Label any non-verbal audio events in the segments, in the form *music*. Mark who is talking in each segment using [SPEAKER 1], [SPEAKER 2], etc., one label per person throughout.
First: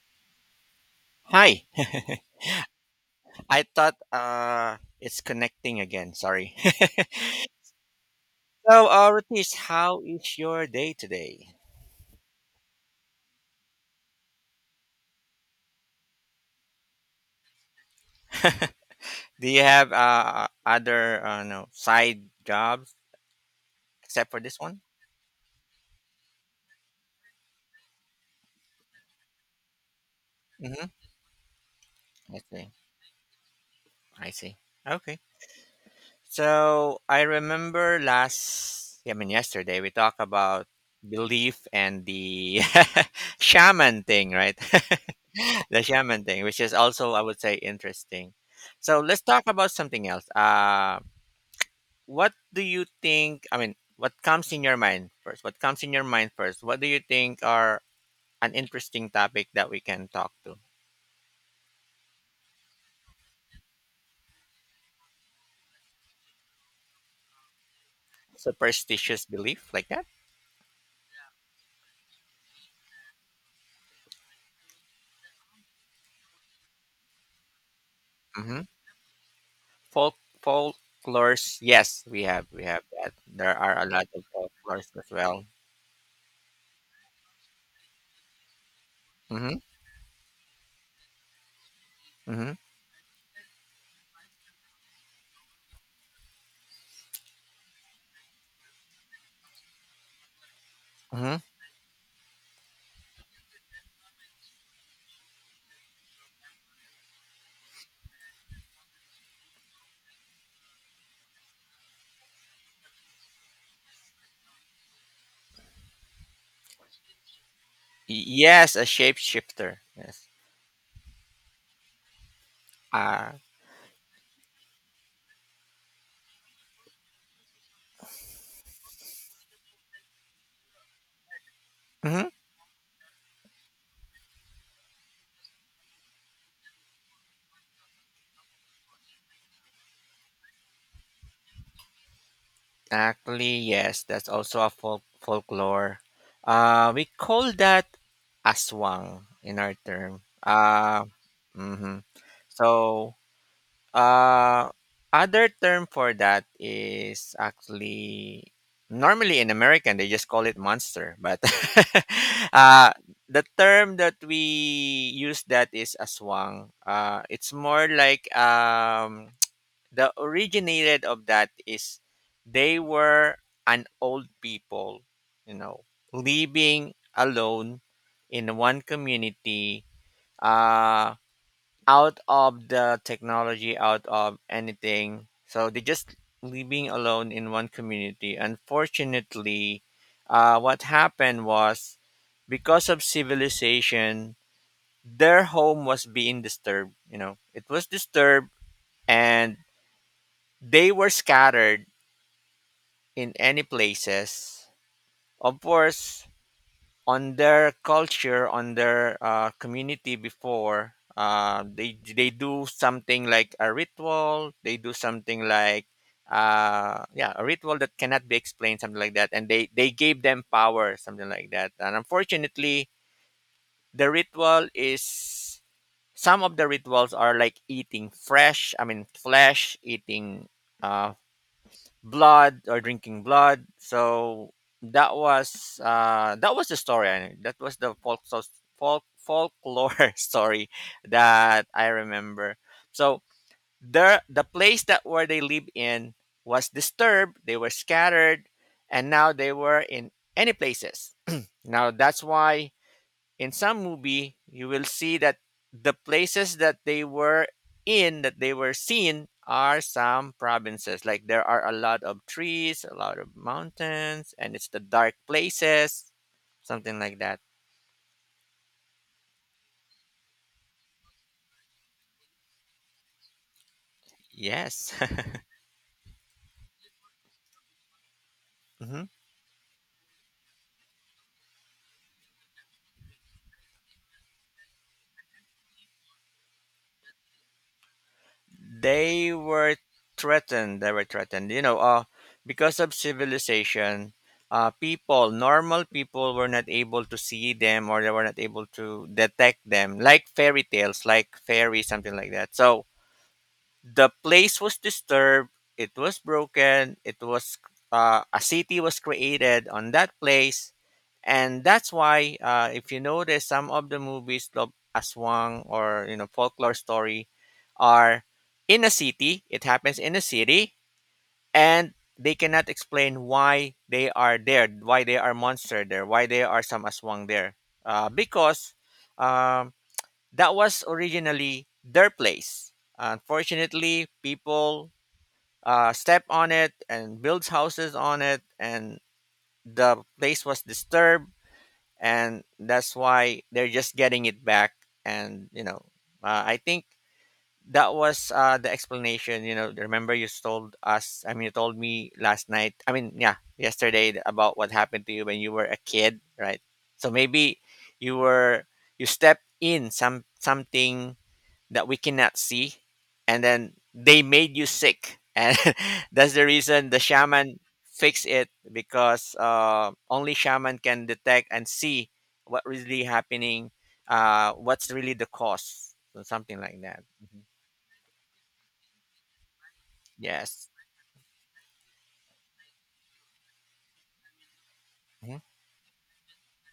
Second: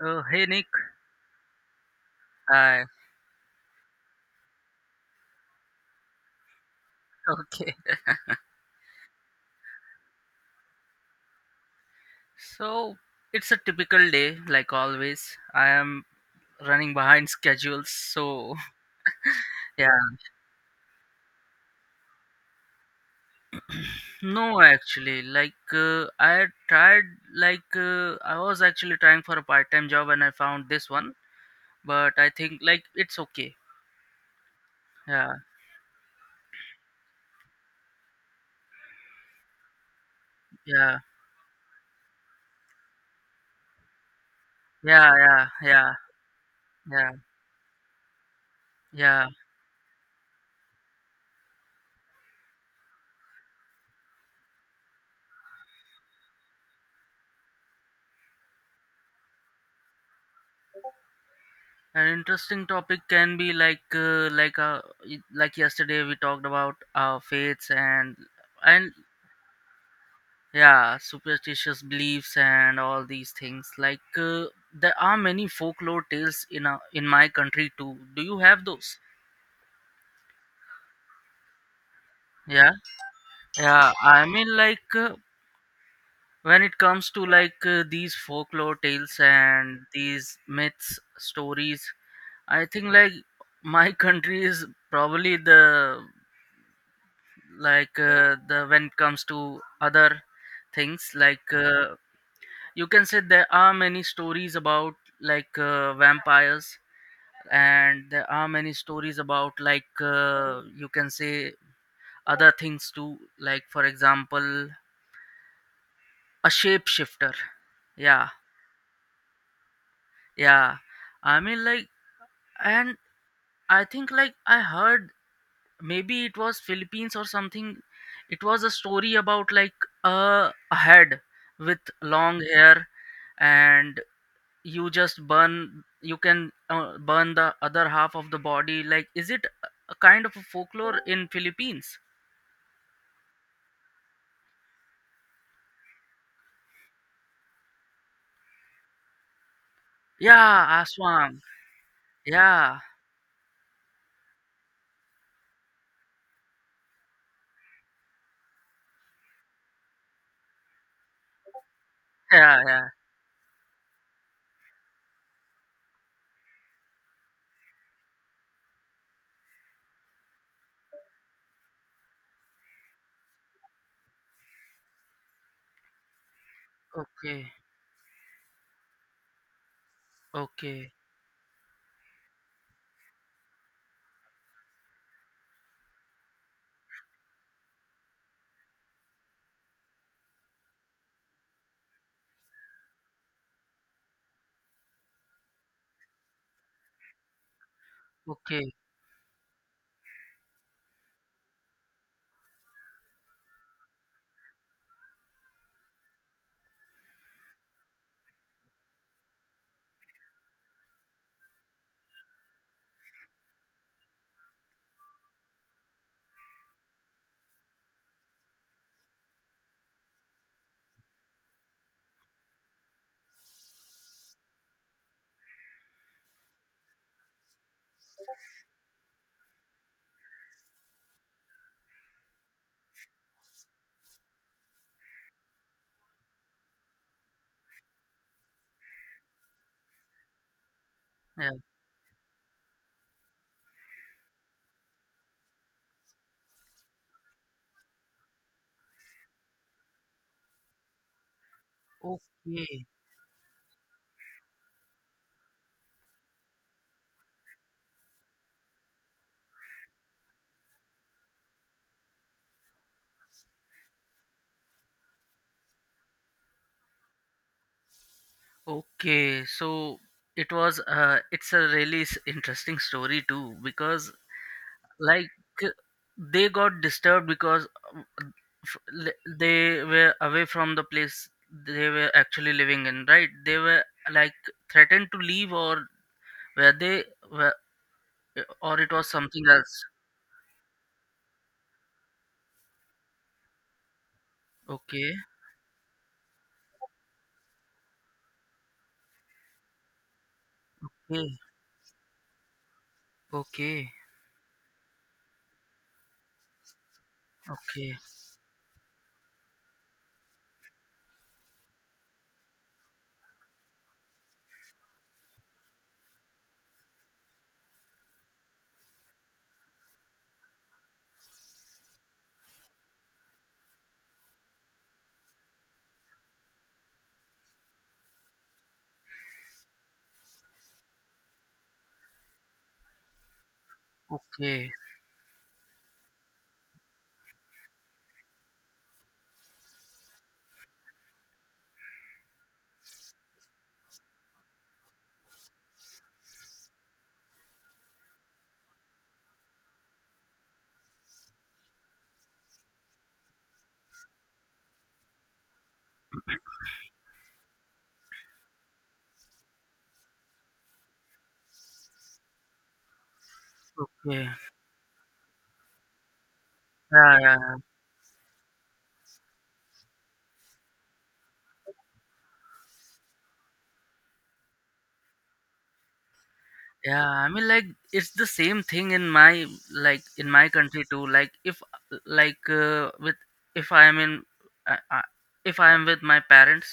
[SPEAKER 1] Oh, hey Nick.
[SPEAKER 2] Hi.
[SPEAKER 1] Hi. *laughs*
[SPEAKER 2] *laughs* I thought it's connecting again. Sorry. *laughs*
[SPEAKER 1] Okay.
[SPEAKER 2] So, Ratish, how is your day today?
[SPEAKER 1] So it's a typical day, like always. I am running behind schedules, so
[SPEAKER 2] Do you
[SPEAKER 1] *laughs* yeah.
[SPEAKER 2] have other no, side jobs except for this
[SPEAKER 1] No,
[SPEAKER 2] one?
[SPEAKER 1] actually, I tried, I was actually trying for a part-time job, and I found
[SPEAKER 2] Mm-hmm.
[SPEAKER 1] this one. But I
[SPEAKER 2] I
[SPEAKER 1] think
[SPEAKER 2] see.
[SPEAKER 1] like it's okay.
[SPEAKER 2] I see. Okay.
[SPEAKER 1] Yeah,
[SPEAKER 2] So, I remember yesterday, we talked about
[SPEAKER 1] yeah,
[SPEAKER 2] belief and the *laughs* shaman thing, right?
[SPEAKER 1] yeah, yeah,
[SPEAKER 2] *laughs* The
[SPEAKER 1] yeah,
[SPEAKER 2] shaman thing, which is
[SPEAKER 1] yeah,
[SPEAKER 2] also, I would say, interesting. So let's
[SPEAKER 1] yeah.
[SPEAKER 2] talk about something else. What do you think I mean what comes in your mind first what comes in your mind first what do you think are an interesting topic that we can talk to?
[SPEAKER 1] An interesting topic can be like yesterday we talked about our faiths and
[SPEAKER 2] Superstitious belief like that?
[SPEAKER 1] yeah superstitious beliefs and all these things there are many folklore tales in our, in my country too. Do you
[SPEAKER 2] Mm-hmm.
[SPEAKER 1] have those?
[SPEAKER 2] folk Folklores, yes, we have, we
[SPEAKER 1] Yeah,
[SPEAKER 2] have that. There are a
[SPEAKER 1] yeah,
[SPEAKER 2] lot of
[SPEAKER 1] I mean
[SPEAKER 2] folklores as well.
[SPEAKER 1] when it comes to these folklore tales
[SPEAKER 2] Mm-hmm.
[SPEAKER 1] and these myths stories,
[SPEAKER 2] Mm-hmm.
[SPEAKER 1] I think like my *laughs* country is probably the, the, when it comes to other things,
[SPEAKER 2] Mm-hmm.
[SPEAKER 1] you can say there are many stories about vampires, and there are many stories about you can say other things too, like for example a shapeshifter. Yeah,
[SPEAKER 2] Yes, a shapeshifter, yes.
[SPEAKER 1] yeah, I mean like. And
[SPEAKER 2] uh
[SPEAKER 1] I think like I heard maybe it was Philippines or something. It was a story about like a head with
[SPEAKER 2] mhm.
[SPEAKER 1] long hair and you just burn, you can burn the other half of the body. Like, is it a kind of a folklore in Philippines?
[SPEAKER 2] Actually, yes, that's also a folklore. We call that aswang in our term.
[SPEAKER 1] Yeah, Aswang.
[SPEAKER 2] Mhm.
[SPEAKER 1] Yeah.
[SPEAKER 2] So, uh, other term for that is actually normally in American they just call it monster, but *laughs*
[SPEAKER 1] Yeah, yeah.
[SPEAKER 2] uh, the term that we use that is aswang. It's more like the originated of that is they were an old people, you know, living
[SPEAKER 1] Okay.
[SPEAKER 2] alone in one community,
[SPEAKER 1] Okay.
[SPEAKER 2] uh, out of the technology, out of anything. So they just living alone in one community. Unfortunately, what happened was because of civilization, their home was being disturbed. You know, it was disturbed
[SPEAKER 1] Okay.
[SPEAKER 2] and they were scattered in any places. Of course, on their culture, on their community before, they do something like a ritual. They do something like yeah, a ritual that cannot be explained, something like that, and they gave them power, something like that. And unfortunately the ritual is, some of the rituals are like eating fresh I mean flesh, eating uh, blood or drinking blood. So that was the story. I that was the folk, so, folklore *laughs* story
[SPEAKER 1] Yeah.
[SPEAKER 2] that I remember. So there, the place that where they live in was disturbed. They were scattered, and now they were in any places. *clears throat* Now that's why
[SPEAKER 1] Okay.
[SPEAKER 2] in some movie you will see that the places that they were in, that they were seen, are some provinces, like there are a lot of trees, a lot of mountains, and it's the dark places, something like that.
[SPEAKER 1] Okay. So it was uh, it's a really s- interesting story too, because
[SPEAKER 2] Yes.
[SPEAKER 1] like
[SPEAKER 2] *laughs*
[SPEAKER 1] they got disturbed because um, f-
[SPEAKER 2] Mhm.
[SPEAKER 1] l- they were away from the place they were actually living in, right? They were like threatened to leave, or were they, were, or it was
[SPEAKER 2] they
[SPEAKER 1] something
[SPEAKER 2] were
[SPEAKER 1] else.
[SPEAKER 2] threatened they were threatened you know. Because of civilization,
[SPEAKER 1] Okay.
[SPEAKER 2] people normal people were not able to see them, or they were not able to detect them, like fairy tales,
[SPEAKER 1] Okay.
[SPEAKER 2] like fairy, something like that. So
[SPEAKER 1] Okay.
[SPEAKER 2] the place was disturbed, it was broken, it was
[SPEAKER 1] Okay.
[SPEAKER 2] a city was created on that place, and that's why if you notice some of the movies of aswang, or you know, folklore story, are in a city. It happens in a city. And they cannot explain why they are there, why they are monster there, why they are some aswang there, because um, that was originally their place. Unfortunately,
[SPEAKER 1] Okay,
[SPEAKER 2] people stepped on it and built houses on it, and the place was disturbed, and that's why they're just getting it back. And you know, I think that was the explanation. You know, remember you told you told me last night. I mean, yeah, yesterday about what happened to you when you were a kid, right? So maybe you were you stepped in something that we cannot see, and then they
[SPEAKER 1] okay.
[SPEAKER 2] made you sick and *laughs* that's the reason the
[SPEAKER 1] Yeah, yeah,
[SPEAKER 2] shaman fixed it, because only shaman can detect and see what really happening, what's really the cause, so something like that.
[SPEAKER 1] yeah. I
[SPEAKER 2] Mhm.
[SPEAKER 1] mean, like it's the same thing in my, like in my
[SPEAKER 2] Yes.
[SPEAKER 1] country too. Like if like with, if I am in uh, uh,
[SPEAKER 2] Mm-hmm.
[SPEAKER 1] if I am with my parents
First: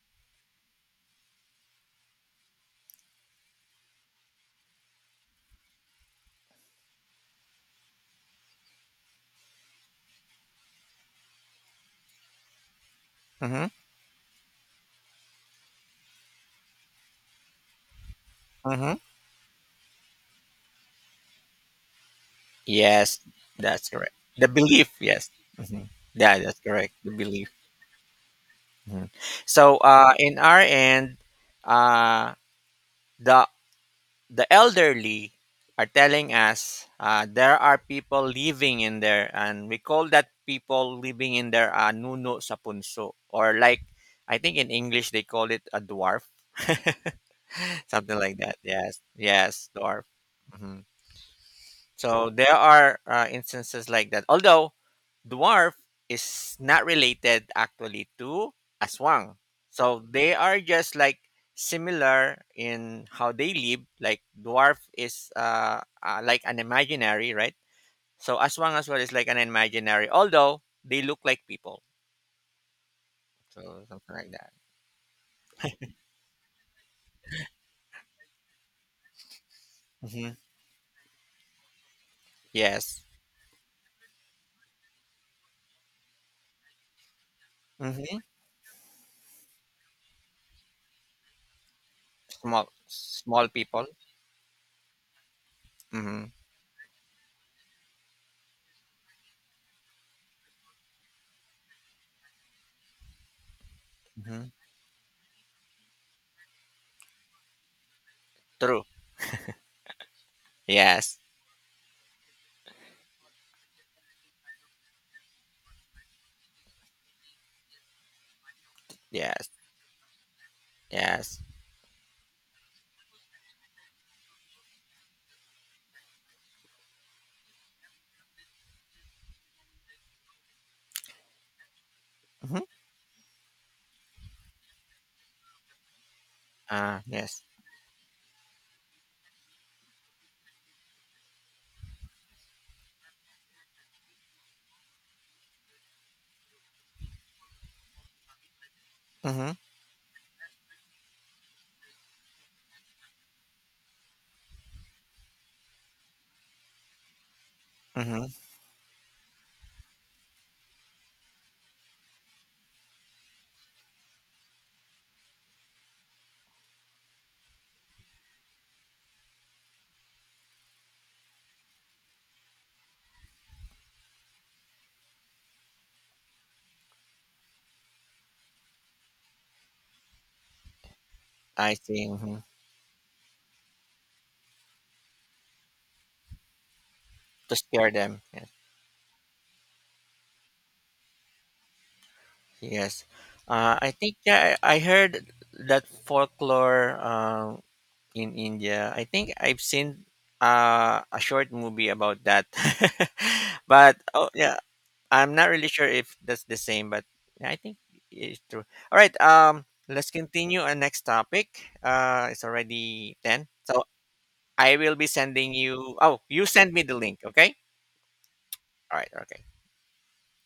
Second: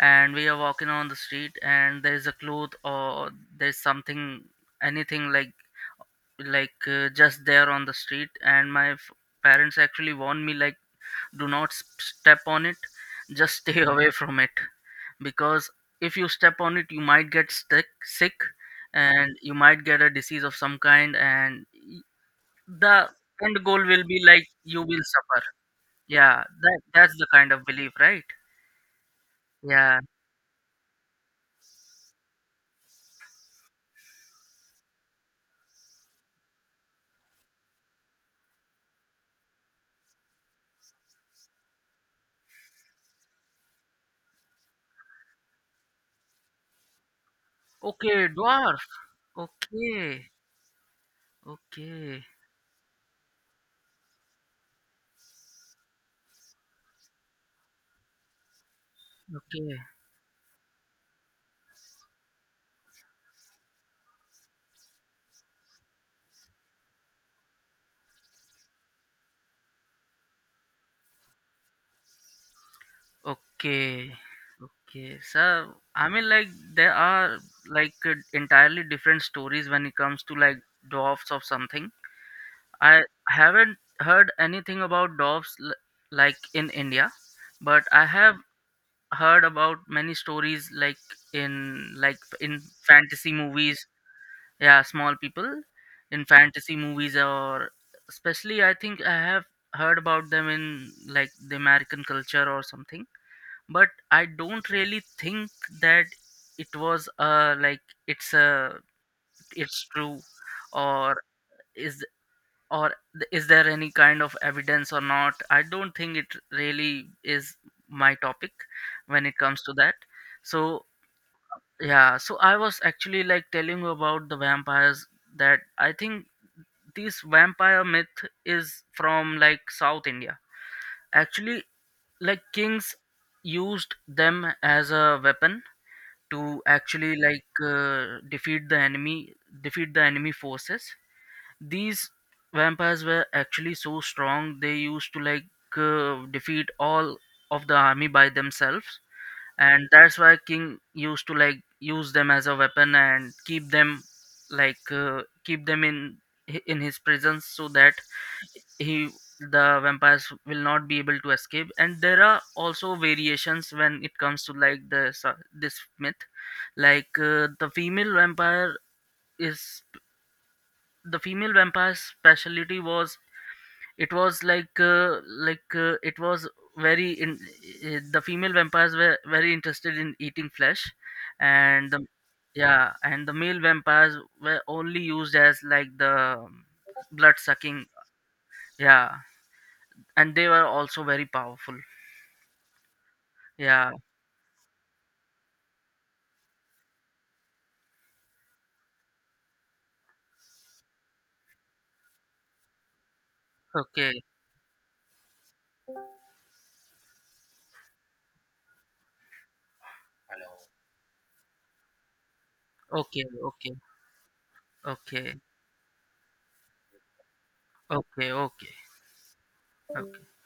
[SPEAKER 1] and we are walking on the street and there is a cloth or there's something, anything like, just there on the street, and my f- parents actually warn me like, do not s- step on it, just stay *laughs* away from it. Because if you step on it you might get stick, sick,
[SPEAKER 2] Mm-hmm.
[SPEAKER 1] and you might get a disease of some kind, and y- the
[SPEAKER 2] Yes,
[SPEAKER 1] end goal
[SPEAKER 2] that's
[SPEAKER 1] will
[SPEAKER 2] correct,
[SPEAKER 1] be like
[SPEAKER 2] the
[SPEAKER 1] you
[SPEAKER 2] belief,
[SPEAKER 1] will
[SPEAKER 2] yes.
[SPEAKER 1] suffer.
[SPEAKER 2] Hmm. Yeah,
[SPEAKER 1] Yeah,
[SPEAKER 2] that's
[SPEAKER 1] that,
[SPEAKER 2] correct, the
[SPEAKER 1] that's the
[SPEAKER 2] belief.
[SPEAKER 1] kind of belief, right?
[SPEAKER 2] Mhm. So
[SPEAKER 1] Yeah.
[SPEAKER 2] in our end, uh, the the elderly are telling us there are people living in there, and we call that people living in there nuno sa punso, or like I think in English they call it a dwarf, *laughs* something
[SPEAKER 1] Okay,
[SPEAKER 2] like that.
[SPEAKER 1] dwarf.
[SPEAKER 2] Yes, yes, dwarf.
[SPEAKER 1] Okay.
[SPEAKER 2] Mm-hmm.
[SPEAKER 1] Okay.
[SPEAKER 2] So there are instances like that. Although dwarf is not related actually to aswang.
[SPEAKER 1] Okay.
[SPEAKER 2] So they are just like similar in how they live. Like dwarf is like an imaginary, right? So aswang as well is like an imaginary. Although they look like people. So
[SPEAKER 1] Okay.
[SPEAKER 2] something like that.
[SPEAKER 1] Okay. so I mean like there are entirely different stories when it comes
[SPEAKER 2] Hmm.
[SPEAKER 1] to like dwarfs of something. I
[SPEAKER 2] Yes.
[SPEAKER 1] haven't heard anything about doves l- like in India, but I
[SPEAKER 2] Hmm.
[SPEAKER 1] have heard about many stories like in, like in
[SPEAKER 2] Small,
[SPEAKER 1] fantasy
[SPEAKER 2] small people.
[SPEAKER 1] movies. Yeah, small people in
[SPEAKER 2] Hmm.
[SPEAKER 1] fantasy movies, or especially I think I have heard about them in like the American culture or something. But I
[SPEAKER 2] Hmm.
[SPEAKER 1] don't really think that it was uh, like it's a,
[SPEAKER 2] True.
[SPEAKER 1] it's true,
[SPEAKER 2] Yes.
[SPEAKER 1] or is, or th- is there any kind of evidence or not. I don't think it really is my topic when it
[SPEAKER 2] Yes.
[SPEAKER 1] comes to that. So
[SPEAKER 2] Yes.
[SPEAKER 1] yeah, so I was actually like telling you about the vampires, that I think this vampire myth is from like South India, actually. Like
[SPEAKER 2] Hmm.
[SPEAKER 1] kings used them as a weapon to
[SPEAKER 2] Ah,
[SPEAKER 1] actually
[SPEAKER 2] yes.
[SPEAKER 1] defeat the enemy, defeat the enemy forces. These vampires were actually so strong, they used to defeat all of the army by themselves,
[SPEAKER 2] Mm-hmm.
[SPEAKER 1] and that's why king used to like use them as a weapon and keep them, keep them in his presence so that
[SPEAKER 2] Mm-hmm.
[SPEAKER 1] he, the vampires will not be able to escape. And there are also variations when it comes to like the sa- this myth, the female vampire is, the female vampire's specialty was, it was it was very in, the female vampires were very interested in eating flesh,
[SPEAKER 2] I
[SPEAKER 1] and the,
[SPEAKER 2] see. Hmm.
[SPEAKER 1] yeah, and the male vampires were only used as like the blood
[SPEAKER 2] To
[SPEAKER 1] sucking.
[SPEAKER 2] scare them. Yes.
[SPEAKER 1] Yeah, and they were also very powerful.
[SPEAKER 2] Yes. I
[SPEAKER 1] yeah
[SPEAKER 2] think yeah, I heard that folklore in India. I think I've seen a short movie about that. *laughs* But
[SPEAKER 1] okay
[SPEAKER 2] oh yeah, I'm not really sure if that's the same. But yeah, I think it's true. All right. Let's continue our next topic. It's already
[SPEAKER 1] okay
[SPEAKER 2] 10.
[SPEAKER 1] okay
[SPEAKER 2] So I will be
[SPEAKER 1] okay
[SPEAKER 2] sending you. Oh, you send me the link. Okay.
[SPEAKER 1] okay okay
[SPEAKER 2] All right. Okay.
[SPEAKER 1] okay